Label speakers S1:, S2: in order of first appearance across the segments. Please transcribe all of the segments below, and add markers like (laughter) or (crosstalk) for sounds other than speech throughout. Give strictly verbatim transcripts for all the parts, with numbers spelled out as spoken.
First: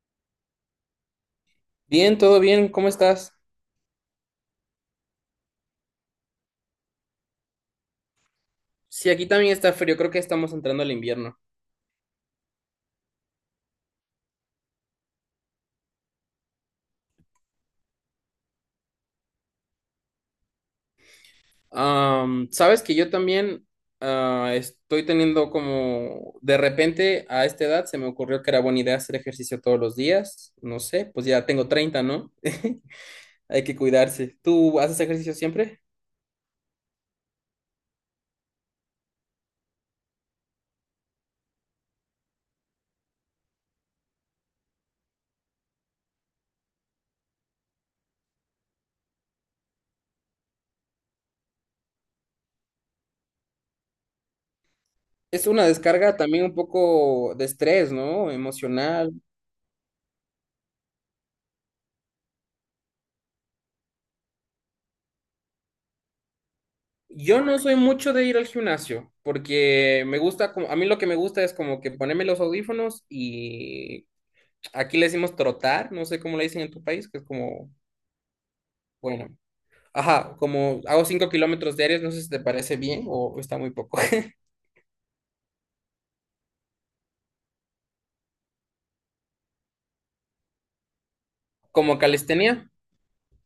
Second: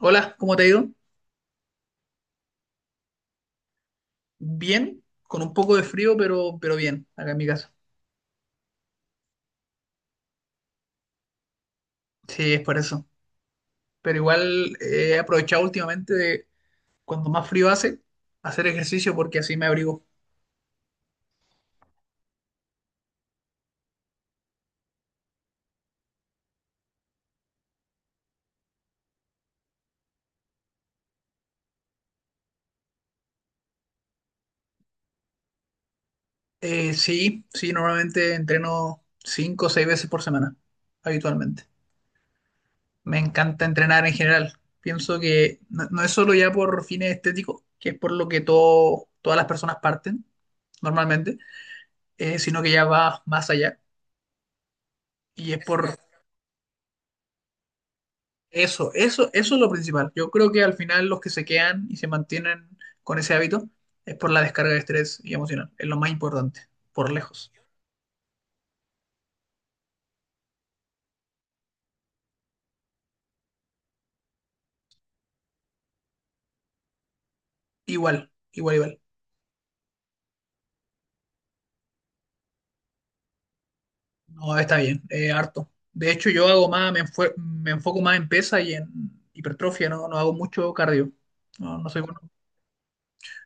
S1: Hola, ¿cómo te ha ido?
S2: Bien, todo bien, ¿cómo estás?
S1: Bien, con un poco de frío, pero, pero bien, acá en mi casa.
S2: Sí, aquí también está frío, creo que estamos entrando al invierno.
S1: Sí, es por eso. Pero igual eh, he aprovechado últimamente de cuando más frío hace, hacer ejercicio porque así me abrigo.
S2: Am, sabes que yo también ah, estoy teniendo como, de repente a esta edad se me ocurrió que era buena idea hacer ejercicio todos los días, no sé, pues ya tengo treinta, ¿no? (laughs) Hay que cuidarse. ¿Tú haces ejercicio siempre?
S1: Eh, sí, sí, normalmente entreno cinco o seis veces por semana, habitualmente. Me encanta entrenar en general. Pienso que no, no es solo ya por fines estéticos, que es por lo que todo, todas las personas parten normalmente, eh, sino que ya va más allá.
S2: Es
S1: Y es
S2: una
S1: por,
S2: descarga también un poco de estrés, ¿no?
S1: Eso,
S2: Emocional.
S1: eso, eso es lo principal. Yo creo que al final los que se quedan y se mantienen con ese hábito es por la descarga de estrés y emocional. Es lo más importante, por
S2: Yo
S1: lejos.
S2: no soy mucho de ir al gimnasio, porque me gusta, como- a mí lo que me gusta es como que ponerme los audífonos y aquí le decimos trotar, no sé cómo le dicen en tu país, que es como,
S1: Igual, igual, igual.
S2: bueno, ajá, como hago cinco kilómetros diarios, no sé si te parece bien o está muy poco. (laughs)
S1: No, está bien, eh, harto. De hecho, yo hago más, me, enfue- me enfoco más en pesa y en hipertrofia, no, no hago mucho cardio. No, no
S2: Como
S1: soy bueno.
S2: calistenia.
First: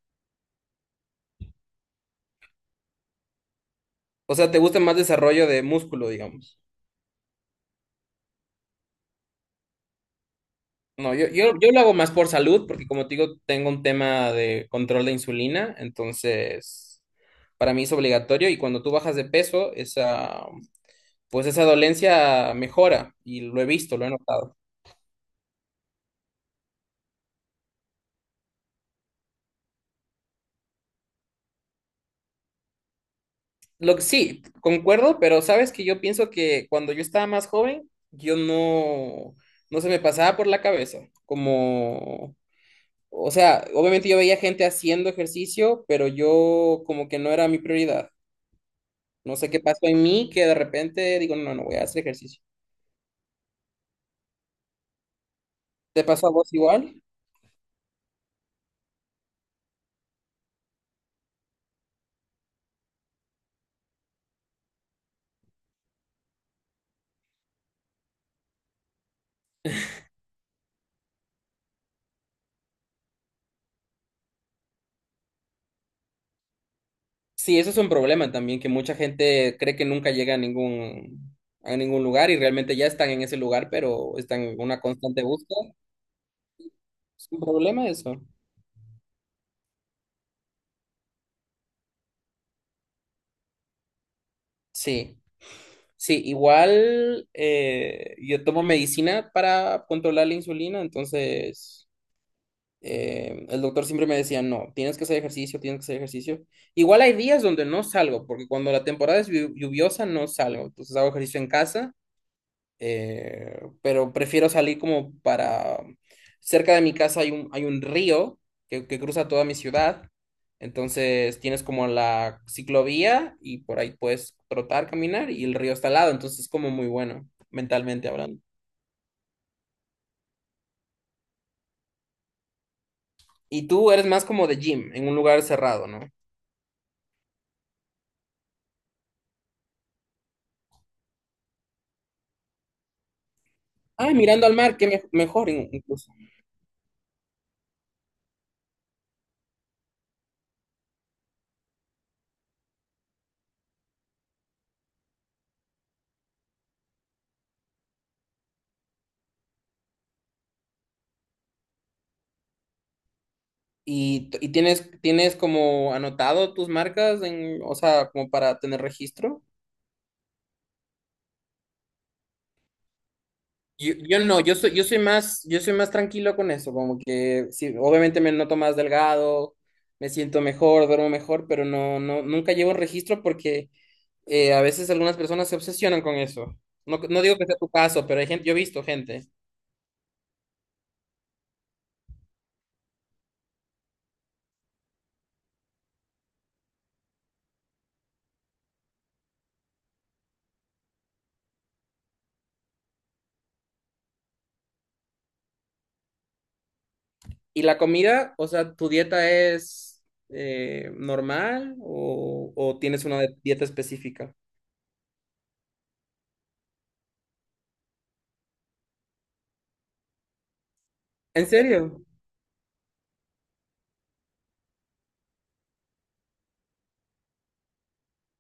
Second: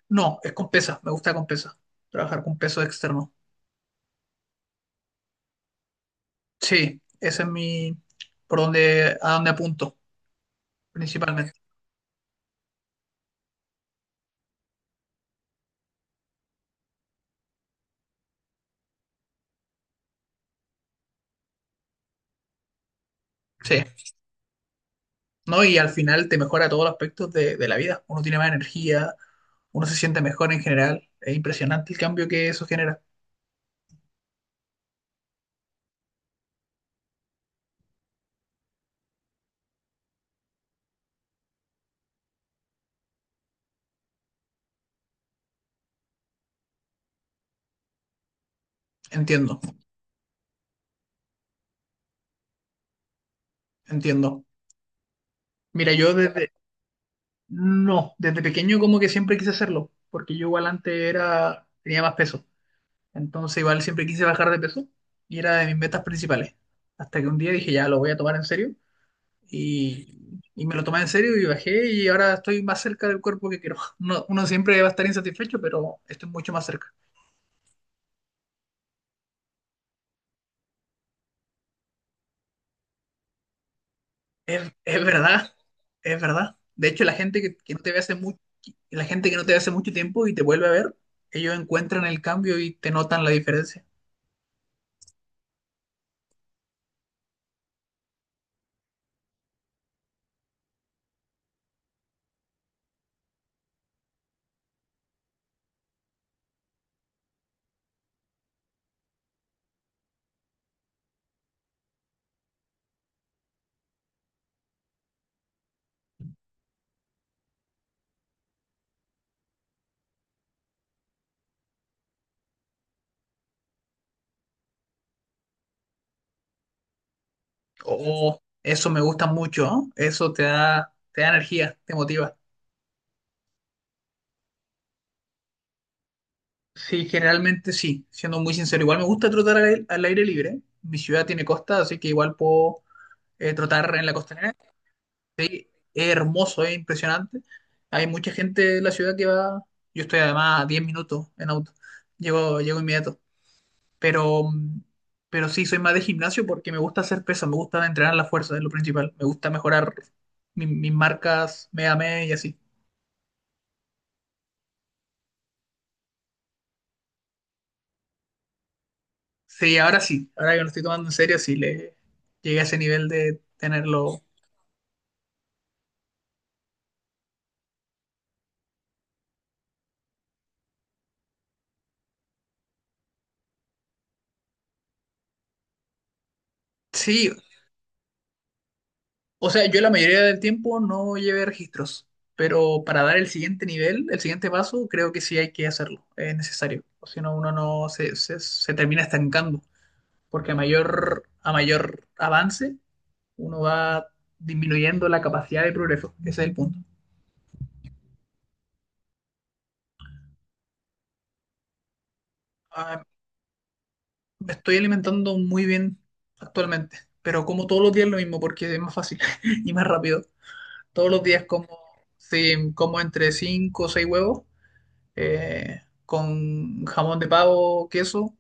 S1: No, es con pesa, me gusta con pesa. Trabajar con peso externo.
S2: O sea, te gusta más desarrollo de músculo, digamos.
S1: Sí, ese es mi, por donde, a donde apunto,
S2: No, yo,
S1: principalmente.
S2: yo, yo lo hago más por salud, porque como te digo, tengo un tema de control de insulina, entonces para mí es obligatorio y cuando tú bajas de peso, esa, pues esa dolencia mejora y lo he
S1: Sí.
S2: visto, lo he notado.
S1: ¿No? Y al final te mejora todos los aspectos de, de la vida. Uno tiene más energía, uno se siente mejor en general. Es impresionante el cambio que eso genera.
S2: Lo que sí, concuerdo, pero sabes que yo pienso que cuando yo estaba más joven, yo no, no se me pasaba por la cabeza, como, o sea, obviamente yo veía gente haciendo ejercicio, pero yo como que no era mi prioridad. No sé
S1: Entiendo,
S2: qué pasó en mí que de repente digo, no, no voy a hacer ejercicio.
S1: entiendo. Mira,
S2: ¿Te
S1: yo
S2: pasó a
S1: desde,
S2: vos igual?
S1: no, desde pequeño como que siempre quise hacerlo, porque yo igual antes era, tenía más peso. Entonces igual siempre quise bajar de peso y era de mis metas principales. Hasta que un día dije, ya, lo voy a tomar en serio. Y, y me lo tomé en serio y bajé y ahora estoy más cerca del cuerpo que quiero. (laughs) No- uno siempre va a estar insatisfecho, pero estoy mucho más cerca.
S2: Sí, eso es un problema también, que mucha gente cree que nunca llega a ningún, a ningún lugar y realmente ya están en ese lugar, pero están en
S1: Es,
S2: una
S1: es
S2: constante
S1: verdad,
S2: búsqueda.
S1: es verdad. De hecho, la
S2: Es un
S1: gente que, que no
S2: problema
S1: te ve hace
S2: eso.
S1: mucho, la gente que no te ve hace mucho tiempo y te vuelve a ver, ellos encuentran el cambio y te notan la diferencia.
S2: Sí, sí, igual eh, yo tomo medicina para controlar la insulina, entonces... eh, el doctor siempre me decía, no, tienes que hacer ejercicio, tienes que hacer ejercicio. Igual hay días donde no salgo, porque cuando la temporada es llu- lluviosa no salgo, entonces hago ejercicio en casa, eh, pero prefiero salir como para... Cerca de mi casa hay un, hay un río que, que cruza toda mi ciudad, entonces tienes como la ciclovía y por ahí puedes trotar, caminar y el río está al lado, entonces es como muy bueno, mentalmente
S1: Oh,
S2: hablando.
S1: eso me gusta mucho, ¿no? Eso te da, te da energía, te motiva.
S2: ¿Y tú eres más como de gym, en un lugar cerrado, ¿no?
S1: Sí, generalmente sí, siendo muy sincero. Igual me gusta trotar al, al aire libre. Mi ciudad tiene costa, así que igual puedo eh, trotar en
S2: Ah,
S1: la
S2: mirando al
S1: costa.
S2: mar, que me- mejor
S1: Sí,
S2: in-
S1: es
S2: incluso.
S1: hermoso, es impresionante. Hay mucha gente de la ciudad que va. Yo estoy además a diez minutos en auto. Llego, llego inmediato. Pero, mm, pero sí, soy más de gimnasio porque me gusta hacer peso, me gusta entrenar la fuerza, es lo principal. Me gusta mejorar mi- mis marcas mes a mes y así.
S2: ¿Y, t- y tienes, tienes como anotado tus marcas en, o sea, como para tener registro?
S1: Sí, ahora sí, ahora que lo estoy tomando en serio, sí le llegué a ese nivel de
S2: Yo, yo
S1: tenerlo.
S2: no, yo soy, yo soy más, Yo soy más tranquilo con eso, como que sí, obviamente me noto más delgado, me siento mejor, duermo mejor, pero no, no, nunca llevo un registro porque eh, a veces algunas personas se obsesionan con eso. No, no
S1: Sí,
S2: digo que sea tu caso, pero hay gente, yo he visto gente.
S1: o sea, yo la mayoría del tiempo no llevé registros, pero para dar el siguiente nivel, el siguiente paso, creo que sí hay que hacerlo, es necesario. O si no, uno no se, se, se termina estancando, porque a mayor, a mayor avance, uno va disminuyendo la capacidad de progreso. Ese es el punto.
S2: ¿Y la comida? O sea, ¿tu dieta es eh, normal o, o
S1: Ah,
S2: tienes una de- dieta específica?
S1: me estoy alimentando muy bien actualmente, pero como todos los días lo mismo, porque es más fácil (laughs) y más rápido. Todos los días
S2: ¿En
S1: como,
S2: serio?
S1: sí, como entre cinco o seis huevos eh, con jamón de pavo, queso,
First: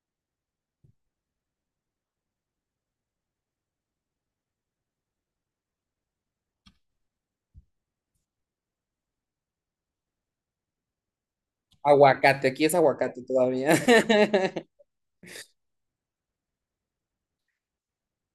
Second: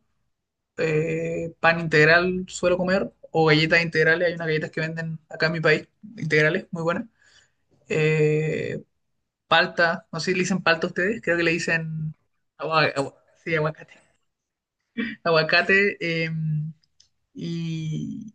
S1: eh, pan integral suelo comer, o galletas integrales, hay unas galletas que venden acá en mi país, integrales, muy buenas. Eh, palta, no sé si le dicen palta a ustedes, creo que le dicen
S2: Aguacate, aquí es
S1: agua- agua-
S2: aguacate
S1: sí,
S2: todavía.
S1: aguacate.
S2: (laughs)
S1: Aguacate, eh, y,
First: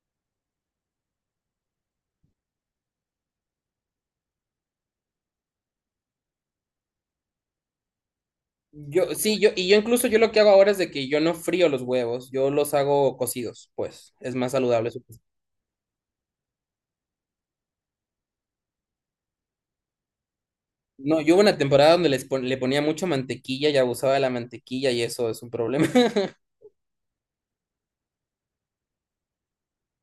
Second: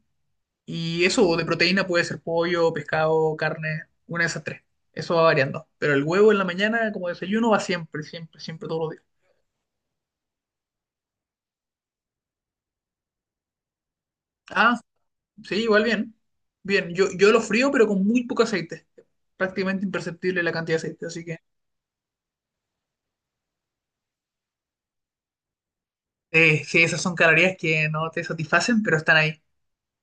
S1: y eso de proteína puede ser pollo, pescado, carne, una de esas tres. Eso va variando. Pero el huevo en la mañana como desayuno va siempre, siempre, siempre todos los días.
S2: Yo, sí, yo, y yo incluso yo lo que hago ahora es de que yo no frío los huevos, yo los hago cocidos, pues, es más
S1: Ah,
S2: saludable, supongo.
S1: sí, igual bien. Bien, yo, yo lo frío, pero con muy poco aceite. Prácticamente imperceptible la cantidad de aceite,
S2: No,
S1: así
S2: yo
S1: que...
S2: hubo una temporada donde les pon- le ponía mucho mantequilla y abusaba de la mantequilla y eso es un problema.
S1: Eh, sí, esas son calorías que no te satisfacen, pero están ahí.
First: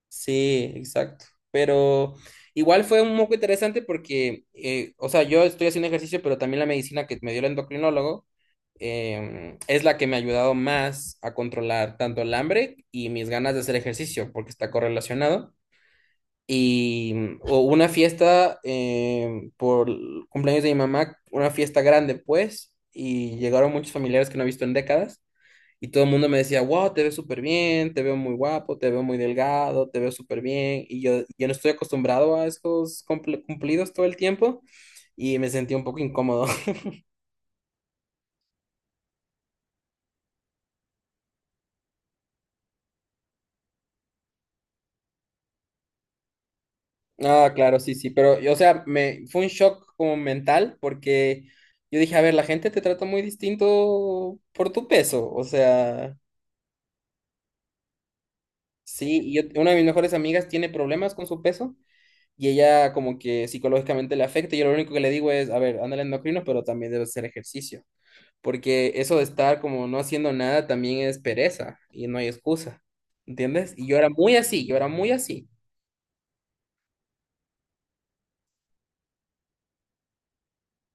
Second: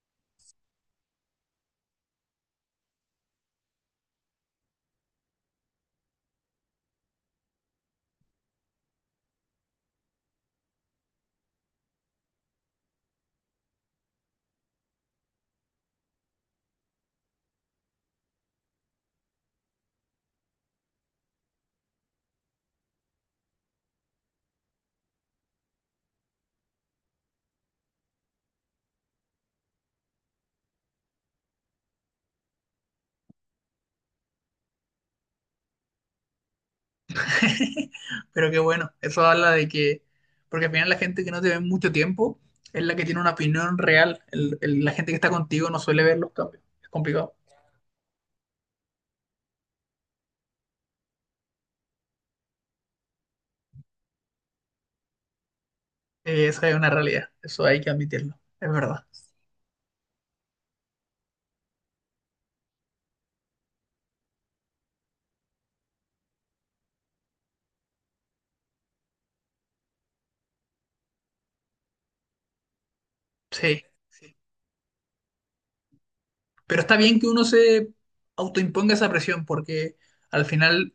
S2: Sí, exacto. Pero igual fue un poco interesante porque, eh, o sea, yo estoy haciendo ejercicio, pero también la medicina que me dio el endocrinólogo em, es la que me ha ayudado más a controlar tanto el hambre y mis ganas de hacer ejercicio, porque está correlacionado. Y mm, hubo una fiesta em, por el cumpleaños de mi mamá, una fiesta grande, pues, y llegaron muchos familiares que no he visto en décadas. Y todo el mundo me decía, wow, te ves súper bien, te veo muy guapo, te veo muy delgado, te veo súper bien. Y yo, yo no estoy acostumbrado a esos cumpl- cumplidos todo el tiempo y me sentí un poco incómodo. (laughs)
S1: (laughs) Pero qué bueno, eso habla de que... Porque al final la gente que no te ve mucho tiempo es la que tiene una opinión real. El- el- la gente que está contigo no suele ver los cambios. Es complicado.
S2: Ah, claro, sí, sí, pero, y, o sea, me, fue un shock como mental porque yo dije, a ver, la gente te trata muy distinto por tu peso, o sea,
S1: Eh, esa es una realidad, eso hay que admitirlo. Es verdad.
S2: sí, y yo- una de mis mejores amigas tiene problemas con su peso y ella como que psicológicamente le afecta y yo lo único que le digo es, a ver, anda al endocrino, pero también debes hacer ejercicio. Porque eso de estar como no haciendo nada también es pereza y no hay excusa, ¿entiendes?
S1: Sí,
S2: Y yo era
S1: sí.
S2: muy así, yo era muy así.
S1: Pero está bien que uno se autoimponga esa presión, porque al final,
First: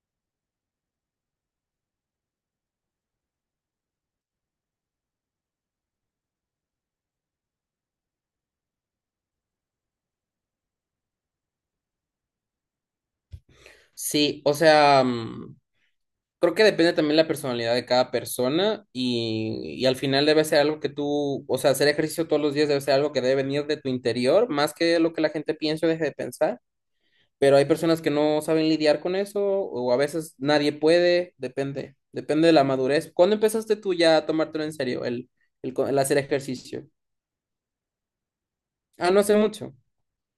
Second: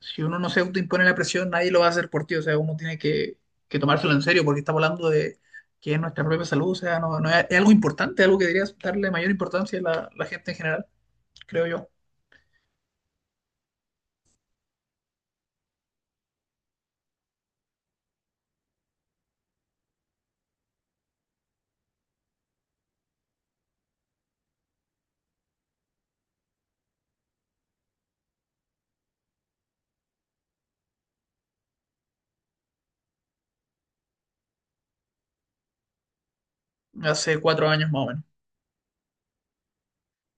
S1: si uno no se autoimpone la presión, nadie lo va a hacer por ti. O sea, uno tiene que, que tomárselo en serio porque estamos hablando de que es nuestra propia salud. O sea, no, no es, es algo importante, algo que debería darle mayor importancia a la, la gente en general, creo yo.
S2: Sí, o sea, mm, creo que depende también la personalidad de cada persona y, y al final debe ser algo que tú, o sea, hacer ejercicio todos los días debe ser algo que debe venir de tu interior, más que lo que la gente piensa o deje de pensar. Pero hay personas que no saben lidiar con eso o a veces nadie puede, depende, depende de la madurez. ¿Cuándo empezaste tú ya a tomártelo en serio, el, el co- el hacer ejercicio?
S1: Hace cuatro años más o menos.
S2: Ah, no hace mucho,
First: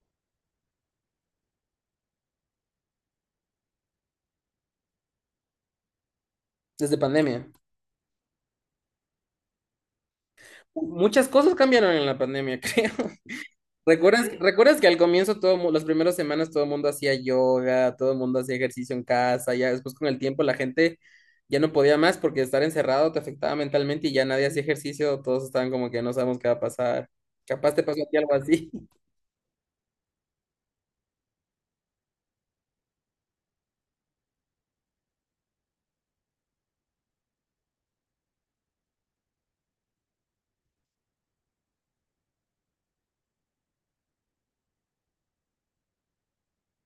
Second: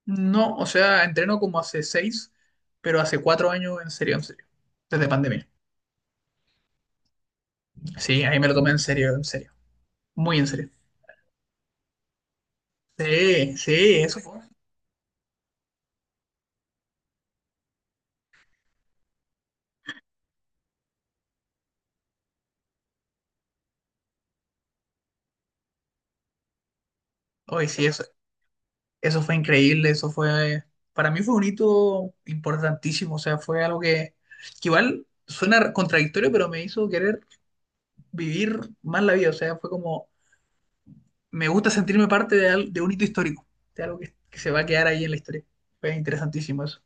S1: No, o sea, entreno como hace seis, pero hace cuatro años en serio, en serio. Desde pandemia.
S2: desde pandemia.
S1: Sí, ahí me lo tomé en serio, en serio. Muy en serio.
S2: Muchas cosas cambiaron en la pandemia, (laughs) creo.
S1: Sí, sí, eso
S2: ¿Recuerdas,
S1: fue.
S2: recuerdas que al comienzo, todo, mu- las primeras semanas, todo el mundo hacía yoga, todo el mundo hacía ejercicio en casa, ya después con el tiempo la gente ya no podía más porque estar encerrado te afectaba mentalmente y ya nadie hacía ejercicio, todos estaban como que no sabemos qué va a pasar.
S1: Oye,
S2: Capaz te
S1: sí,
S2: pasó
S1: eso,
S2: a ti algo así. (laughs)
S1: eso fue increíble, eso fue, para mí fue un hito importantísimo, o sea, fue algo que, que igual suena contradictorio, pero me hizo querer vivir más la vida, o sea, fue como, me gusta sentirme parte de, al- de un hito histórico, de algo que, que se va a quedar ahí en la historia. Fue interesantísimo eso.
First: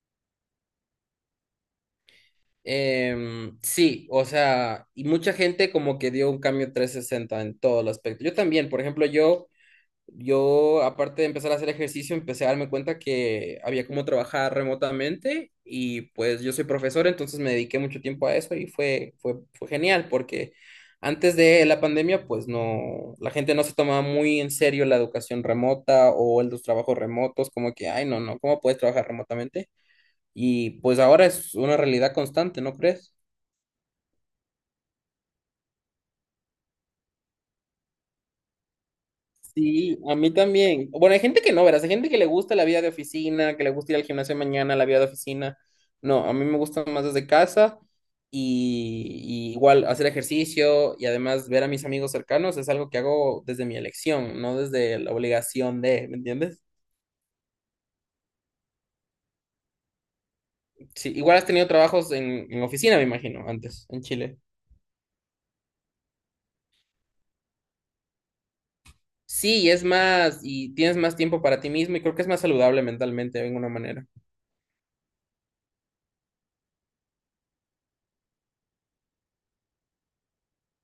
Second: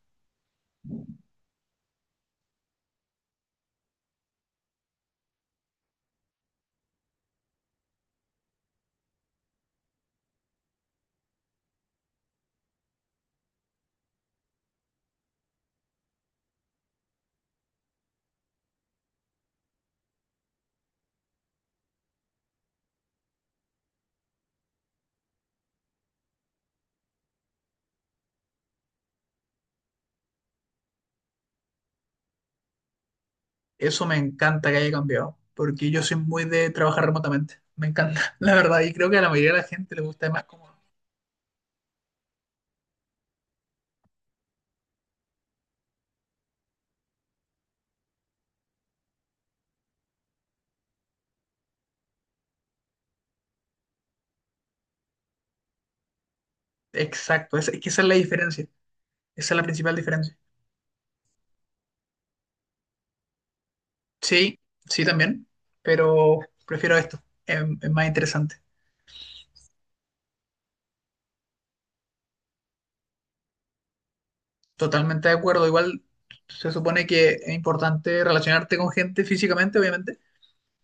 S2: Em, sí, o sea, y mucha gente como que dio un cambio trescientos sesenta en todo el aspecto. Yo también, por ejemplo, yo Yo, aparte de empezar a hacer ejercicio, empecé a darme cuenta que había cómo trabajar remotamente y pues yo soy profesor, entonces me dediqué mucho tiempo a eso y fue, fue, fue genial porque antes de la pandemia, pues no, la gente no se tomaba muy en serio la educación remota o el- los trabajos remotos, como que, ay, no, no, ¿cómo puedes trabajar remotamente? Y pues ahora es una realidad constante, ¿no crees?
S1: Eso me encanta que haya cambiado, porque yo soy muy de trabajar remotamente, me encanta, (laughs) la verdad, y creo que a la mayoría de la gente
S2: Sí,
S1: le
S2: a
S1: gusta
S2: mí
S1: más como,
S2: también. Bueno, hay gente que no, verás, hay gente que le gusta la vida de oficina, que le gusta ir al gimnasio mañana, la vida de oficina. No, a mí me gusta más desde casa y, y igual hacer ejercicio y además ver a mis amigos cercanos es algo que hago desde mi elección, no desde la obligación de, ¿me entiendes?
S1: exacto, es, es que esa es la diferencia, esa es la principal diferencia.
S2: Sí, igual has tenido trabajos en, en oficina, me imagino, antes, en Chile.
S1: Sí, sí también, pero prefiero esto, es, es más interesante.
S2: Sí, es más, y tienes más tiempo para ti mismo y creo que es más saludable mentalmente de alguna manera.
S1: Totalmente de acuerdo, igual se supone que es importante relacionarte con gente físicamente, obviamente,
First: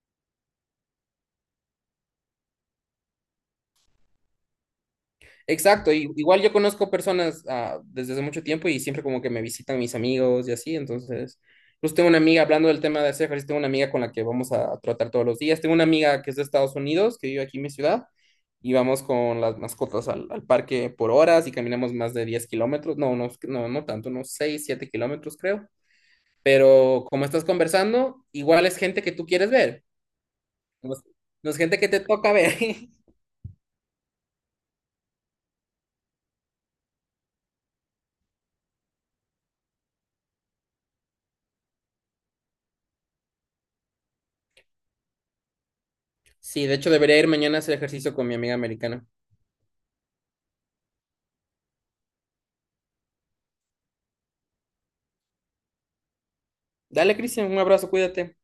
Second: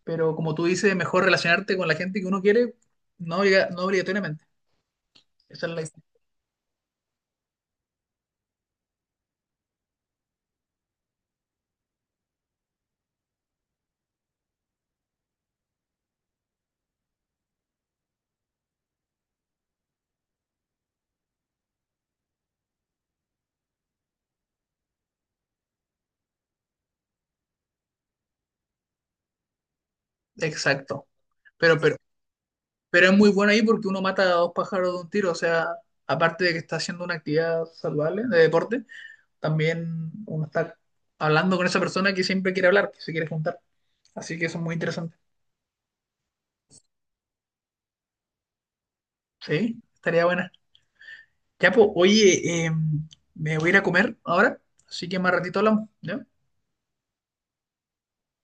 S1: pero como tú dices, mejor relacionarte con la gente que uno quiere, no, obliga- no obligatoriamente. Esa es la
S2: Exacto, y- igual yo conozco personas ah, desde hace mucho tiempo y siempre como que me visitan mis amigos y así, entonces, pues tengo una amiga, hablando del tema de hacer ejercicio, tengo una amiga con la que vamos a tratar todos los días, tengo una amiga que es de Estados Unidos, que vive aquí en mi ciudad, y vamos con las mascotas al, al parque por horas y caminamos más de diez kilómetros, no, no, no, no tanto, unos seis siete kilómetros creo, pero como estás conversando, igual es gente que tú quieres ver,
S1: idea.
S2: no es
S1: Exacto.
S2: no es gente
S1: Pero,
S2: que
S1: pero,
S2: te toca ver.
S1: pero es
S2: (laughs)
S1: muy bueno ahí porque uno mata a dos pájaros de un tiro, o sea, aparte de que está haciendo una actividad saludable de deporte, también uno está hablando con esa persona que siempre quiere hablar, que se quiere juntar. Así que eso es muy interesante.
S2: Sí, de hecho debería ir mañana a hacer ejercicio con mi amiga americana.
S1: Sí, estaría buena. Ya, pues, oye, em, me voy a ir a comer ahora, así que más ratito hablamos, ¿ya?
S2: Dale, Cristian, un abrazo, cuídate.